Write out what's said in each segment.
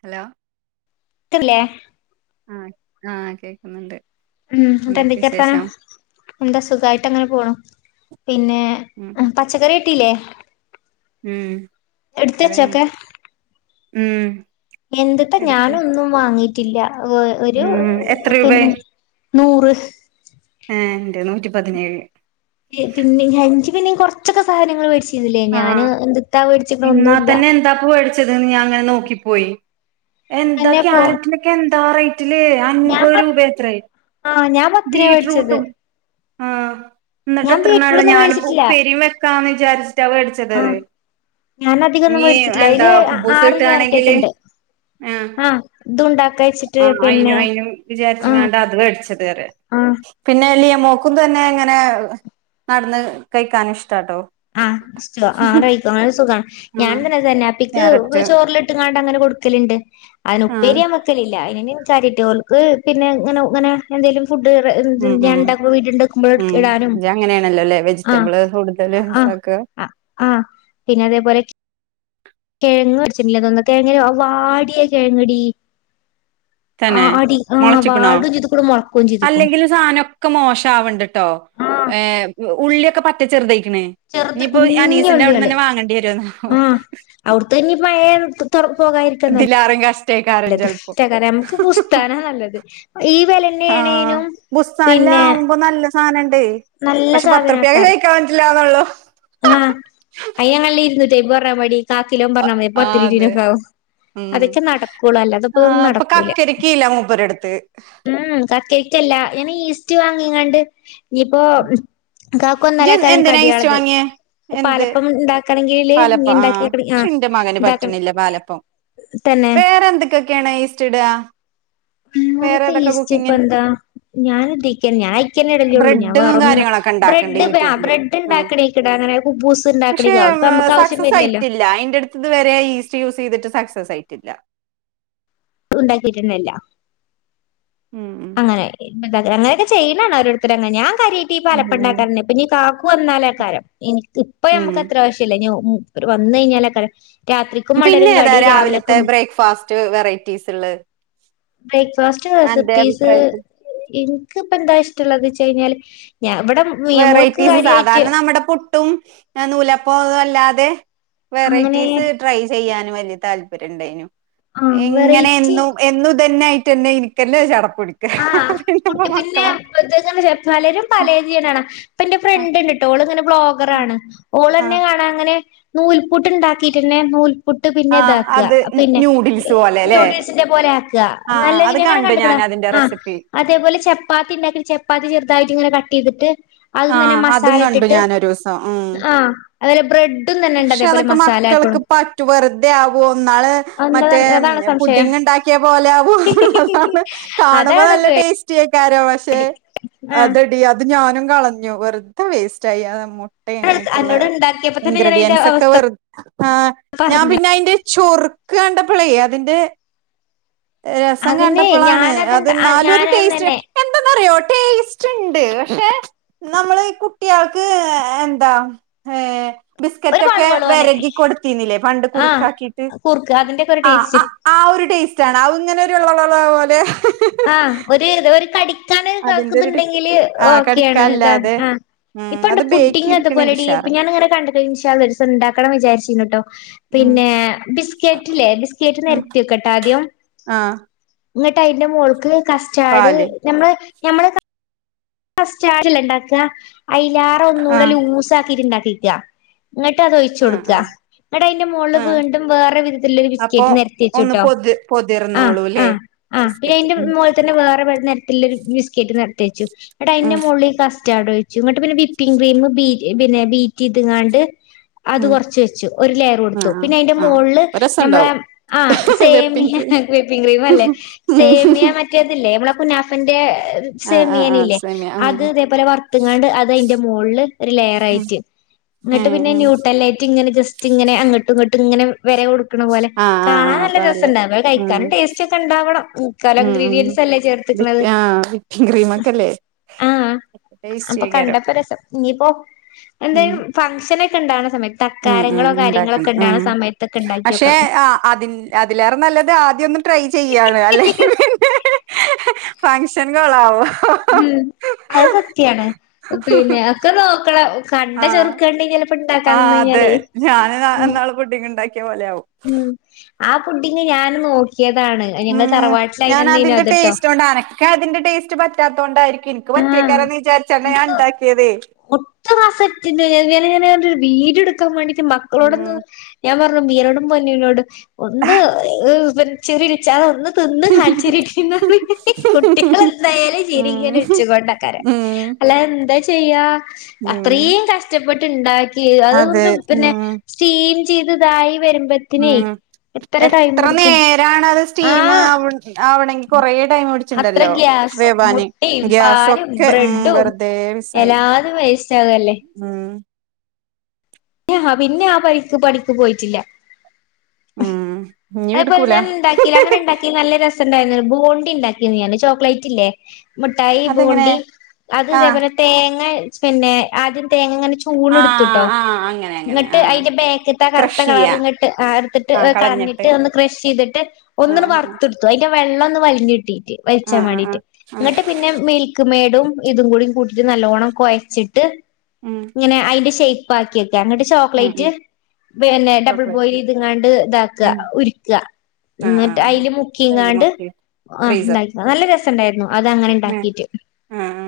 hello കേക്ക്ണ് ല്ലെ ആഹ ആഹ് കേക്ക്‌ ഉം ന്നട്ട് എന്തൊക്കെ വർത്താനം എന്താ സുഖായിട്ട് അങ്ങനെ പോണ് പിന്നെ ഉം പച്ചക്കറി കിട്ടീല്ലേ ഉം എടുത്ത് ക്കറി വെച്ചൊക്കെ ഉം എന്തുട്ടാ എടുത്ത് ഞാനൊന്നും വാങ്ങിട്ടില്ല ഒരു ഉം എത്ര രൂപേ പിന്നെ നൂറ് ഏഹ് ഇന്റെ നൂറ്റി പതിനേഴ് പിന്നെ ഇജ്ജ് പിന്നെ കുറച്ചൊക്കെ സാധനങ്ങൾ മേടിച്ചിരുന്നില്ലേ ഞാൻ എന്ത്താ മേടിച്ചിക്ക്‌ണ് ഒന്നും ഇല്ല എത്താണാ വേട് ച്ചത് ന്ന് ഞാൻ അങ്ങനെ നോക്കി പോയി എന്താ അന്നെ പോ ക്യാരറ്റിന് ഒക്കെ എന്താ റേറ്റ് ലെ ഞാൻ അപത് പ രൂപയാ ത്രേ ആഹ് ഞാൻ പത്തിനാ മേടിച്ചത് ബീറ്റ്‌റൂട്ടും ന്നട്ട് ഞാൻ എത്രണ്ണാള്ളത് ബീറ്റ്റൂട്ടൊന്നും ഞാനിപ്പോ മേടിച്ചിട്ടില്ല ഉപ്പേരിം വെക്കാന്ന് വിചാരിച്ചിട്ടാ വേടിച്ചത് അത് ആഹ് ഞാൻ അധികം ഒന്നും ഞ് മേടിച്ചിട്ടില്ല എന്താ അതില് കുബ്ബൂസ് ആറ് ക്യാരറ്റേറ്റ് കിട്ടാണെങ്കില് ഉണ്ട് ആഹ ആഹ് ഇതുണ്ടാക്ക വെച്ചിട്ട് ആ പിന്നെ അയിനും അയിനും വിചാരിച്ച്ങ്ങാണ്ട അത് മേടിച്ചത് പറയാ ആഹ പിന്നെ ലിയ മോക്കും തന്നെ ഇങ്ങനെ നടന്ന് കഴിക്കാനും ഇഷ്ടാട്ടോ ആ ആഹാ യിക്ക അങ്ങനെ സുഖണേ ആഹ് ഞാനും തന്നെ അതന്നെ പ്പിക്ക് ക്യാരറ്റ് ചോറിലിട്ട്ങ്ങാണ്ട അങ്ങനെ കൊടുക്കലുണ്ട് അയിന് ആഹ് ഉപ്പേരിയമ്മക്ക് ലില്ല അതിന കാരിട്ട് ഓല്ക്ക്‌ പിന്നെ ഇങ്ങനെ ഇങ്ങനെ എന്തെലും ഫുഡ് ഉം ഉം ണ്ടാക്ക വീട്ടണ്ടക്കുമ്പോഴ ഉം ഇടാനും ഇജ് അങ്ങനെയാണല്ലോല്ലേ ആഹ വെജിറ്റബിള് കൂടുതല് ആ ഇതാക്ക ആ ആ പിന്നെ അതേപോലെ കിഴങ് വേടിച്ചിടില്ലെന്ന് തോന്ന കിഴങ്ങടി വാടിയ കിഴങ്ങടി തന്നെ ആടി ആഹ് മുളച്ചിക്കണോ വാടും ചെയ്തുക്കുണു മുളക്കുകയും ചെയ്തുക്കുണു അല്ലെങ്കിലും സാധനൊക്കെ മോശ ആവണ്ടിട്ടോ ആഹ് ഏഹ ഉള്ളിയൊക്കെ പറ്റ ചെറുതക്കണേ ചെറുത് ഇനിയിപ്പോൊ അനീസിന്റെ അവിടെ കുഞ്ഞുള്ളികള് തന്നെ വാങ്ങേണ്ടി വരുന്നാ ആഹ് അവിടുത്തനി പയ തുറ പോകാതിരിക്കുന്നല്- എല്ലാരും കഷ്ടക്കരം നല്ലത് നമുക്ക് പുസ്ത്താനാണ് നല്ലത് ഈ വെല്ലെന്നേ ആഹ് ആണേനും ബുസ്താനിലാവുമ്പോ നല്ല സാധനണ്ട് നല്ല പക്ഷെ പത്ത്റുപ്യൊക്കെ കയിക്കാൻ പറ്റില്ലന്നള്ളൂ ആഹാ അയ്യഞങ്ങള് ഇരുന്നൂറ്റിയ്മ്പ് പറഞ്ഞാൽ മടി കാക്കിലോൻ അ പറഞ്ഞാൽ മതി ആഹ് അതെ പത്തിരിവിനൊക്കെ ആവും ഉം അതൊക്കെ നടക്കുള്ളു അല്ലാതെ ആഹ് തപ്പതൊന്നും അപ്പൊ നടക്കൂല കക്കരിക്കില്ല മൂപ്പരെടുത്ത് ഉം കട്ലിറ്റല്ല ഇനി ഈസ്റ്റ് വാങ്ങിയങ്ങണ്ട് ഇനിയിപ്പോ കാക്കു നല്ല ഇജ്ജ് കാരം എന്തിനാ ഈസ്റ്റ് കടിയുള്ത് വാങ്ങിയേ എന്ത് പാലപ്പം ഇണ്ടാക്കണങ്കില് നീ പാലപ്പം ഇണ്ടാക്കിക്കണം പക്ഷെ ആഹ് ഇന്റെ മകന് ഇണ്ടാക്കണം പറ്റണില്ല പാലപ്പം തന്നെ വേറെ എന്ത്ക്കക്കെണ ഈസ്റ്റ്ട ആറൊക്ക ഈസ്റ്റ്‌ ഇപ്പൊന്താ ഞാന ഇക്ക ഞാൻ അക്കെ ഇടല്ലേള്ളൂ ഞാൻ ബ്രെഡും പററന്നന്ന് കാര്യങ്ങളൊക്കെ ഇണ്ടാക്കണ്ട് ബ്രെഡ് യൂട്യൂബില് ബ്രഡ് ആഹ് ണ്ടാക്കണേക്കട അങ്ങനെ കുബൂസ് പക്ഷെ ഉണ്ടാക്കണോവും അപ്പ നമക്ക് ആവശ്യം വരില്ലല്ലോ ഇത് വരെ ഈസ്റ്റ് യൂസ് ചെയ്ട്ട് സക്സസ് ആയിട്ടില്ല ഉണ്ടാക്കിട്ട ന്നല്ല ഉം ഉം അ അങ്ങനെയൊക്കെ ചെയ്യണം രോരുത്തർ ഞാ കയിട്ട ഈ ഉം ഉം പലപ്പണ്ടാക്കാര അപ്പൊ നീ കാക്ക വന്നാല അക്കാരം എനിക്ക് ഇപ്പ ഉം നമക്ക് അത്ര ആവശ്യല്ല ന വന്ന കഴിഞ്ഞാല അക്കാരം രാത്രിക്കും മടരും കടി രാവിലെയക്കെ ഫാസ്റ്റ് വെറൈറ്റീസ് ഇള്ള ബ്രേക്ഫാസ്റ്റ് റെസിപ്പീസ് അഭിപ്രായത്തിൽ എനക്ക് ഇപ്പ എന്താ ഇഷ്ടുള്ളന്ന് വെച്ചഴിഞ്ഞാല് ഞാൻ ഇവിടെ മിയമോൾക്ക് വെറൈറ്റീസ് കാര്യായിട്ട് സാധാരണ നമ്മുടെ പ്പും നൂലപ്പല്ലാതെ അങ്ങനെ വെറൈറ്റീസ് ട്രൈ ചെയ്യാനും വലിയ താല്പര്യ ഉണ്ടായിനു ആ ഇങ്ങനെും വെറൈറ്റി എന്നു ഇത്‌ തന്നെയിട്ട് തന്നെ എനിക്കല്ലേ ചടക്ക കുടിക്കും ആഹ് കുട്ടിപ്പെ അ പലരും ആ പലതിനാണ് അപ്പ എന്റെ ആ ഫ്രണ്ട്ണ്ട്ട്ടൊ ഓള് ഇങ്ങനെ ആ ബ്ലോഗറാണ് ഓൾ ആ തന്നെ കാണാ അങ്ങനെ നൂൽപ്പുട്ട് ഉണ്ടാക്കിയിട്ടന്നെ നൂൽ പുട്ട് പിന്നെ ആ ഇതാക അത് പിന്നെ ന്യൂഡിൽസ് പോലെ അല്ലേ നൂഡിൽസിന്റെ പോലെ ആക്കുക ആ നല്ല ഇ അത് എങ്ങനെ കണ്ടു ഞാൻ കണ്ടക്കണ അതിന്റെ ആ റെസിപ്പി അതേപോലെ ചപ്പാത്തി ഇണ്ടാക്കി ചപ്പാത്തി ചെറുതായിട്ട് ഇങ്ങനെ കട്ടയ്തിട്ട് അത ആ തന്നെ അതും മസാല കണ്ടു ഇട്ടിട്ട് ഞാനൊരൂസം ഉം ആഹ് അതുപോലെ ബ്രെഡന്നെ ഇണ്ട് പക്ഷെ അതേപോലെ അതൊക്കെ മസാല ആക്കും മക്കൾക്ക് പറ്റു വെറുതെ ആകുമ ഒന്നാള് എന്താ മറ്റേ അതാണ് സംശയം പുഡിങ് ഉണ്ടാക്കിയ പോലെ ആകുമ എന്നുള്ളതാണ് കാണുമ്പോ അതാണ് നല്ല പേ ടേസ്റ്റ് ചിയക്കാരോ പക്ഷെ ആ അതടി അത് ഞാനും കളഞ്ഞു വെറുതെ വേസ്റ്റ്ആയി ഇട്ടുള്ള എന്നോട് ഉണ്ടാക്കിയപ്പോ തന്നെ ഞാൻ അതിന്റെ ഇൻഗ്രീഡിയൻസ് ഒക്കെ അവസ്ഥ വെറ ആഹ് ഞാൻ പറഞ്ഞു പിന്നെ അതിറെ ചൊറുക്ക് കണ്ടപ്പോളേ അതിന്റെ രസം അതിന് കണ്ടപ്പോളാണ് ഞാനത് അത് എന്നാലും ഞാൻ ഒരു ടേസ്റ്റ് തന്നെ എന്താന്നറിയോ ടേസ്റ്റ് ഉണ്ട് പക്ഷെ നമ്മള് കുട്ടിയൾക്ക് എന്താ ഏഹ് ഒരു ബിസ്ക്കറ്റ് വളു ഒക്കെ വളോനെ വേരകി കൊടുത്തന്നില്ലേ പണ്ട് ആ കുറുക്കാക്കിട്ട് കൂർക്ക് അതിന്റെ ഒക്കെ ഒരു ആ ടേസ്റ്റ് ആഹ് ആ ഒരു ടേസ്റ്റ് ആണ് അ ഇങ്ങനെ ഒരു ഉള്ളുള്ള പോലെ ആഹ് ഒരു ഇത ഒരു കടിക്കൻ അതിന്റെ ഒരു കേക്കുന്നുണ്ടെങ്കില് ആ ഓക്കെയ ആണ് ഇതാ കടിക്കല്ലാതെ ആ ഉം ഇപ്പണ്ട് അത് ബേക്ക് പുഡി അതു പോലെ ചെയ്തിക്കണെങ്കിൽ ഡീ ഉഷാറ് ഞാനിങ്ങനെ കണ്ട ഇന്ഷാ അള്ളാ ഒരീസം ഉണ്ടാക്കണം വിചാരിച്ചി കേട്ടോ ഉം പിന്നെ ബ കേഡിലെ ബിസ്ക്കറ്റ് ഉം നിരത്തിക്കട്ടെ ആദ്യം ആ ഇങ്ങോട്ട് അയ്ന്റെ മോൾക്ക് കാസ് ചാട് പാല് നമ്മള് നമ്മ കാസ് റ്റാഡ്ല്ല ഇണ്ടാക്ക അയിലാറ ഒന്ന ആ കൂടെ ലൂസ ആക്കിട്ട് ഇണ്ടാക്കിക്ക എന്നട്ട് അതൊഴിച്ചു ആ ആ കൊടുക്ക എടാ അതിന്റെ മുകളില് ആ വീണ്ടും വേറെ വിധത്തിലുള്ള ഒരു അപ്പൊ ബിസ്ക്കറ്റ് നിരത്തി ഒന്ന് വെച്ട്ടോ പൊതി ആഹ് പൊതിർന്നോളൂ ആ അല്ലേ ആഹ് പിന്നെ ബിസ്ക്കറ്റ് അയിന്റെ ഉം മോള തന്നെ വേറെ ബണ് ഒരു ബിസ്കറ്റ് നിർത്തി വച്ചു എന്നട്ട് അതിന്റെ ഉം മോള് കസ്റ്റാർഡ് ഒഴിച്ചു ഇങ്ങട്ട് പിന്നെ വിപ്പിംഗ് ക്രീം ബീ പിന്നെ ബീറ്റ് എയ്ത്ങ്ങാണ്ട് അത് ഉം കൊറച്ച് വെച്ചു ഒരു ലെയർ കൊടുത്തു ആഹ് പിന്നെ അതിന്റെ ആഹ് മോളിൽ അപ്പൊ ഞമ്മളെ രസണ്ടാവും ആ same whipping cream whipping cream അല്ലേ സേമിയ മറ്റേതില്ലേ നമ്മള കുനാഫന്റെ ആഹ് ആഹ് സേമിയേന ആഹ് ഇല്ലേ സേമിയ ഉം അത് ഉം അതേപോലെ വറത്തങ്ങാണ്ട് അത് അതിന്റെ മുകളില് ഒരു ലെയർ ആയിട്ട് എന്നിട്ട് ഏഹ് പിന്നെ ഏഹ് ന്യൂടെ എല്ലെറ്റ് ഇങ്ങെ ജസ്റ്റ് ഇങ്ങനെ അങ്ങട്ടും ഇങ്ങോട്ട് ഇങ്ങനെ വരെ കൊ ക്കണ പോലെ ആഹ് ആഹ് കാണാ ആഹ് നല്ല അപ്പൊ നല്ലെ രസുണ്ട് അവ ഉം കഴിക്കാനും ടേസ്റ്റ് ഒക്കെ ഉണ്ടാവണംക്കാലം ഇഗ്രീഡിയൻറ്സ്ല്ലേ ചേർ വിറ്റ് ആ ഗ്രീമക്കല്ലേ അ അപ്പൊ കണ്ടപ്പോ രസം ഇനിയിപ്പോ ഉം എന്തായാലും ഫംഗ്ഷനൊക്കെ ഉണ്ടാവണ സമയത്ത് ഉം ഉം തക്കാരങ്ങളോ ഉണ്ടാക്കണം കാര്യങ്ങളോക്കെ ഉണ്ട കണ സമയത്തൊക്കെ ഉണ്ടാക്കി വെക്കണം അതിൻ അതിലേറെ നല്ലത് ആദ്യം ഒന്ന് ട്രൈ ചെയ്യയാണ് അല്ലെങ്കി പിന്നെ ഫങ്ഷൻ കൊള്ളാവോ ഉം അത് സത്യാണ് പിന്നെ ഒക്കെ നോക്കണ കട്ട ആഹ് ചെറുക്കാണ്ട് ഇനി ചെലപ്പം ഇണ്ടാക്കാൻ നിന്ന് കഴിഞ്ഞാലേ ഉം ഫുഡിങ് ഉണ്ടാക്കിയ പോലെയാവും ഉം ആ പുഡിന്ന് ഞാൻ നോക്കിയതാണ് ഞങ്ങള് തറവാട്ടിലാ അതിന് അത്ട്ടോ നോണ്ടാ അനക്കെ അതിന്റെ ടേസ്റ്റ് പറ്റാത്തോണ്ടായിരിക്കും എനിക്ക് ആഹ് പറ്റിയേക്കാരന്ന് വിചാരിച്ചാണ് ഞാൻ ഉണ്ടാക്കിയതേ ഒറ്റ മാസാ ട്ടിണ്ട് ഞാങ്ങനങ്ങനെ ഒരു വീഡിയോ എടുക്കാൻ വേണ്ടിട്ട് മക്കളോടോന്ന് ഉം ഞാൻ പറഞ്ഞു മീരെടും പൊന്നുനോടും ഒന്ന് പിന്നെ ചെറിയോര്ച്ചാ ഒന്ന് തിന്ന് കാണിച്ചിരിക്കുന്നത് ഹ് കുട്ടികളല്ലേ എന്തായാലും ഉം ചിരിക്കണ് ഇച്ചുകൊണ്ടക്കാര ഉം അല്ല എന്താ ചെയ്യാ ഉം അത്രയും കഷ്ടപ്പെട്ടുണ്ടാക്കി ക്കി അത് അതെ പിന്നെ ഉം സ്റ്റീം ചെയ്ത് ഇതായി വരുമ്പ ഉം എത്ര നേരാണ് അത് സ്റ്റീംമ് ആഹ് ആവണ് ആവിണെങ്കിൽ കൊറ ടൈം പിടി അത്ര ഗ്യാസും, മുട്ടയും, പാലും, ഗ്യാസൊക്കെ ഉം ബ്രെഡും വെറുതെ മിസ്സായി എല്ലാത വേസ്റ്റ് ആവല്ലേ ഉം യഹ് പിന്നെ ആ ബൈക്ക് പണിക്ക് പോയിട്ടില്ല ഉം ഇനി അതേപോലെ എടുക്കൂല ഞാൻ ഉണ്ടാക്കില്ലേ അങ്ങനെ ഉണ്ടാക്കി നല്ല രസ് സ ഉണ്ടായിരുന്നല്ലോ ബോണ്ടി ഉണ്ടാക്കി ഞാന് ചോക്ലേറ്റ് ഇല്ലേ മുഠായി അതെങ്ങനെ ബോണ്ടി അത് ആഹ് ഇതേപോലെ തേങ്ങ പിന്നെ ആദ്യം തേങ്ങങ്ങനെ ആ ആഹ് അങ്ങ ഇന്നിട്ട് അതിന്റെ ബേക്കത്തെ അ കറത്ത കളർ ഇങ്ങോട്ട് ആ ടുത്തിട്ട് കളഞ്ഞിട്ട് ഒന്ന് ക്രഷ് ചെയ്തിട്ട് ആ ഒന്ന് ട് വറുത്തെടുത്തു അതിന്റെ വെള്ളം ഒന്ന് വലിഞ്ഞ്ട്ടീട്ട് ആ ആ വലിച്ചാൻ ആ ആ വേണ്ടയിട്ട് ഉം ഇങ്ങ്ട്ട് പിന്നെ പിന്നെ മിൽക്ക് മെയഡും ഇതും കൂടി കൂട്ടിട്ട് നല്ലവണ്ണം കുഴച്ചിട്ട് ഇങ്ങനെ അതിന്റെ ഷേപ്പ് ആക്കിക്കെ അങ്ങിട്ട് ഉം ചോക്ലേറ്റ് ഉം പിന്നെ ഡബിൾ ബോയിൽ ചോക്ലേറ്റ് ഇത്ങ്ങാണ്ട് ഇതാക്കുക ഉം ഉക്കുക ആ ആ എന്നിട്ട് ആ അതില് അയില് മുക്കിങ്ങാണ്ട് മുക്കി ആ ഉണ്ട ഫ്രീസർ നല്ല രസുണ്ടായിരുന്നു അത് അങ്ങനെ ഉം ഇണ്ടാക്കീട്ട് ആ ആ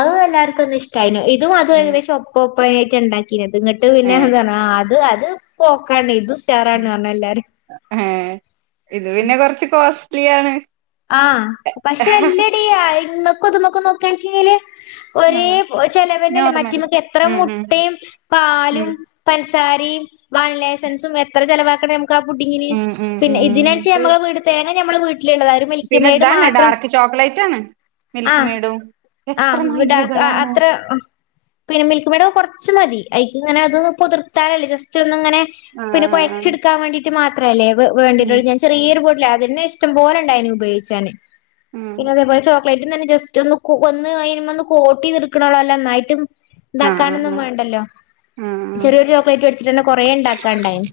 അതും എല്ലാർക്കും ഒന്നും ഇഷ്ടമായിനു ഇതും അത് ഉം ഏകദേശം ഒപ്പ ഒപ്പായിട്ട് ഉണ്ടാക്കി ഇത് ഇങ്ങട്ട് പിന്നെ ഏ എന്താ പറ അത് അത് പോക്കാണ് ഇത് ഉഷാറന്ന് പറഞ്ഞി എല്ലാരും എഹ് എ ഇത് പിന്നെ കൊറച്ച് കോസ്റ്റ്ലി ആണ് ആഹ് പക്ഷെ എല്ലടീ ഇമക്കുത്മക്കും നോക്കാണ്ച്ചെങ്കില് ആ ഒരേ ചെലവനല്ല നോർമൽ മറ്റേമുക്ക് എത്ര ഉം ഉം മുട്ടിം ഉം പാലും പഞ്ചസാരിം വാനിലാഎസൻസും എത്ര ചിലവാക്ക്ണു പ്പ പുഡിങ്ങിലി ഉം ഉം പിന്നെ ഉം ഇതിനനുച്ച് ശരി നമ്മൾ വീട് തേങ ഞമ്മളെ വീട്ടിലുള്ള താനും പിന്നെ ഇതാണ് ഡാർക്ക് ചോക്ലേറ്റ്ണ് ആഹ് ആ വിടാക്ക് അ മൈലുകളാണ് അത്ര പിന്നെ മിൽക്ക് മേട് കുറച്ച് മതി അയ്ക്ക് ഇങ്ങനെ അത് പുതിർത്താലല്ലേ ജസ്റ്റ് ഒന്നി ങ്ങനെ ആ പിന്നെ ആ ആ കൊയ്ച്ചെടുക്കാൻ വേണ്ടീട്ട് മാത്രമല്ലേ വേ ഉം വേണ്ടിട്ടോള്ളു ഞാൻ ചെറിയ ഒരു ബോട്ടില അതന്നെ ഇഷ്ടം പോലെണ്ടായിന് ഉപയോഗിച്ചന് ഉം പിന്നെ അത് [unintelligible] പ്ലേറ്റിന്ന് തന്നെ ജസ്റ്റ് ഒന്ന് ഒന്ന് അയിമ്മേന്ന് കോട്ട് ചെയ്ത് എടുക്കണേലോ അല്ല ന്നായിട്ടും ആ ആ ണ്ടാക്കാനൊന്നും ആ വേണ്ടല്ലോ ആ ചെറിയൊരു ചോക്ലേറ്റ് വേടിച്ചിട്ട് തന്നെ കൊറെ ഇണ്ടാക്കാണ്ടായും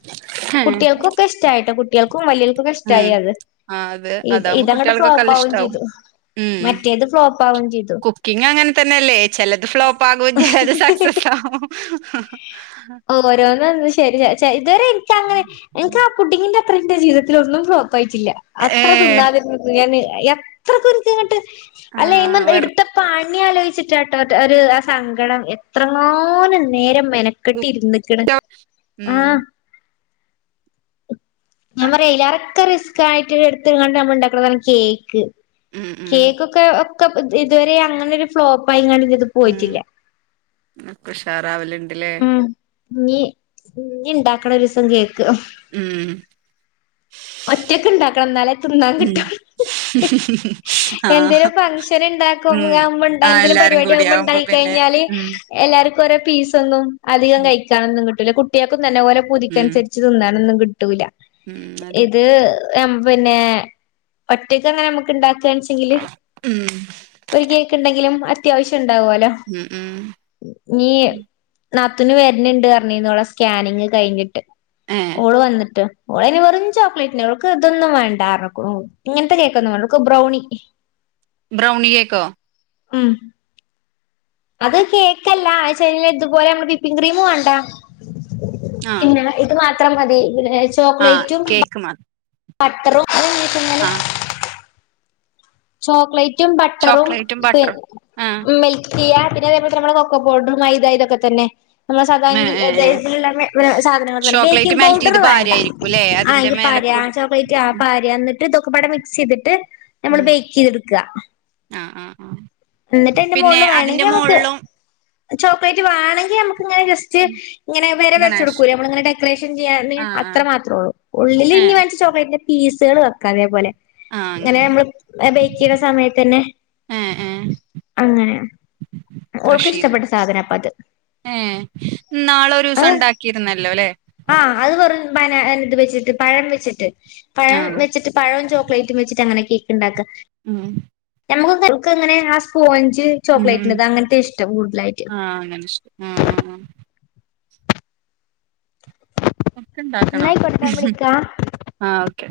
ആ കുട്ടികൾകോക്കെ ഇഷ്ടമായിട്ടോ കുട്ടികൾക്കും വലികൾക്കൊക്കെ ഉം ഇഷ്ടമായി അത് ആഹ് അത് ഇത് അതാവുമ്പോ ഇതങ്ങട്ട് കുട്ടികൾക്കൊക്കെ നല്ല ഫ്ലോപ്പാവും ഇഷ്ടമാവും ചെയ്തു ഉം മറ്റേത് ഫ്ലോപ്പാവും ചെയ്തു കുക്കിംഗ് അങ്ങനെ തന്നെയല്ലേ ചെലത് ഫ്ലോപ്പ് ആകും ചെലത് സക്സസ് ആകും ഓരോന് വന്ന് ശരിയാ ഇതുവരെ എനിക്കങ്ങനെ- എനിക്ക് ആ പുഡിങ്ങിന്റെ അത്ര എന്റെ ജീവിതത്തിൽ ഒന്നും ഫ്ലോപ്പായട്ടില്ല അത്ര ഏഹ് തിന്നാലും ഞാന് എത്ര ധൃതിയായിട്ട് അല്ലെ ആഹ് വെറു എടുത്ത- പണി ആലോചിച്ചിട്ടാട്ടോ ഒരു ആ സങ്കടം എത്ര എങ്ങാനും നേരം മെനക്കെട്ടി ഇരുന്ന്- ഉം ഞാൻ പറയാ അതിലേറെ റിസ്ക് ആയിട്ട് എടുത്ത്ങ്ങാണ്ട് നമ്മള് ഉണ്ടാക്ക്ണതാണ് കേക്ക് ഉം ഉം കേക്കും - ഒക്കെ ഒക്കെ ഇതുവരെ അങ്ങനെ ഒരു ഫ്ലോപ്പയിങ്ങ [unintelligible] ഉം ഉഷാറാവലുണ്ടില്ലേ ഉം ഇഞ്ഞി ഇഞ്ഞി ഇണ്ടാക്കണം ഒരു ദിവസം കേക്ക് ഉം ഒറ്റയക്ക് ഇണ്ടാക്കണം എന്നാലേ തിന്നാൻ ഉം കിട്ടും എന്തേലും ആഹ് ഫംഗഷൻ ഇണ്ടാക്കും ഉം ആവുമ്പണ്ട ആഹ് എന്തേലും എല്ലാരും പരിപാടി കൂടി ആവുമ്പോ ഉണ്ടായി പിന്നെ കഴിഞ്ഞാല്- ഉം എല്ലാർക്കും ഒരേ പീസ് ഒന്നും അധികം ഉം കഴിക്കാനൊന്നും കിട്ടൂല് കുട്ടിയോൾക്കും തന്നെ ഓലെ ഉം പൂതിക്കനുസരിച്ച്- തിന്നാനൊന്നും കിട്ടൂല്ല ഉം അതെ ഇത് പിന്നെ ഒറ്റക്ക് അങ്ങനെ നമുക്ക് ഇണ്ടാക്കാൻ- ങ്കില് ഉം ഒരു കേക്ക് ഇണ്ടെങ്കിലും അത്യാവശ്യം ഇണ്ടാവോലോ ഉം ഉം ഇനി നാത്തൂന് വരുണുണ്ട് അറിഞ്ഞീനു ഓളെ സ്കാനിങ് കഴിഞ്ഞിട്ട് ഏഹ് ഓള് വന്നിട്ട് ഓള് അയിന് വെറും ചോക്ലേറ്റിനെ ഓവൾക്ക് ഇതൊന്നും വേണ്ട ഇങ്ങനത്തെ കേക്കൊന്നും വേണ്ട അവൾക്ക് ബ്രൗണി ബ്രൗനി കെക്കോ ഉം അത് കേക്കല്ല ആ ഇതുപോലെ നമ്മള് വിപ്പിംഗ് ക്രീം വാണ്ട പിന്നെ ഇത് മാത്രം മതി വിച്ച- ആ കേക്കു മ - പത്രവോം [unintelligible] ആഹ് ചോക്ലേറ്റും ബട്ടറും ചോക്ലേറ്റും പിന്നെ ബട്ടറും ആഹ് മിൽക്ക് ചെയ്യാ നമ്മള് കൊക്ക പൗഡറും മൈദ ഇതൊക്കെ തന്നെ നമ്മ ഏഹ് ഏഹ് ഏഹ് സദാങ്കിസാധനങ്ങ ചോക്ലേറ്റ് ബേക്കിംഗ് മെൽറ്റ് പൗഡർ ചെയ്ത് വേണ്ട പാരായിരിക്കുംല്ലേ ആ അതിന്റെ എങ്കി മേലെ പരാജയം - കൂടെ ആഹ് ഉം പാരാ എന്നിട്ട് ഇതൊക്കപ്പാടേ മിക്സ് ചെയ്തിട്ട് നമ്മള് ഉം ബേക്ക് ചെയ്തെടുക്ക ആഹ് ആഹ് ആഹ് എന്നിട്ട് അയിന്റെ പിന്നെ മോളില് വേണെങ്കി അതിന്റെ നമ്മക്ക് മോളിലും ചോക്ലേറ്റ് വേണെങ്കി നമ്മക്ക് എന്നട്ടിങ്ങനെ ജസ്റ്റ്‌- ഇങ്ങനെ വര ഗണേഷ് വരച്ചൊടുക്കൂലേ നമ്മള് ഇങ്ങനെ ഡെക്കറേഷൻ ചെയ്യാന് ആഹ് ആഹ് അത്രമാത്രോള്ളൂ ഉള്ളിലി ഏഹ് ചോക്ലേറ്റിന്റെ പീസ്കള് വെക്കാം അതേപോലെ ആഹ് ഇങ്ങനെ അങ്ങനെ നമ്മള് ബെയ്ക്ക് ചെയുന്ന സമയത്തന്നെ- ആഹ് ആഹ് അങ്ങനെ ഓൾക്ക് ചെയ്ത് ഇഷ്ടപ്പെട്ട സാധനാ അപ്പയത് ഏഹ് ഇന്നാള് ഒരു ദെവസം ഇണ്ടാക്കിയിരുന്നല്ലോ ഇല്ലേ ആഹ് അത് വെറും ബനാ ഇത് വെച്ചിട്ട് പഴം വെച്ചിട്ട് പഴം ആഹ് വെച്ചിട്ട് പഴോം ചോക്ലേറ്റും വെച്ചിട്ട് എങ്ങനെയാ കേക്ക് ഇണ്ടാക്കാ ഉം ഞമ്മക്കൊക്കെ ഇന്ക്ക് അങ്ങനെ ആഹ് സ്പോഞ്ച് ഉം ഉം ചോക്ലേയിറ്റിന്റേത് അങ്ങനത്തെയാ ഇഷ്ട്ടം കൂടുതലായിട്ട് ആഹ് അങ്ങനെ ഇഷ്ട്ടം ആഹ് ഒക്കെ എന്നാ ണ്ടാക്കണം ആയിക്കോട്ടെ ഞാൻ വിളിക്കാം ആഹ് ഓക്കെ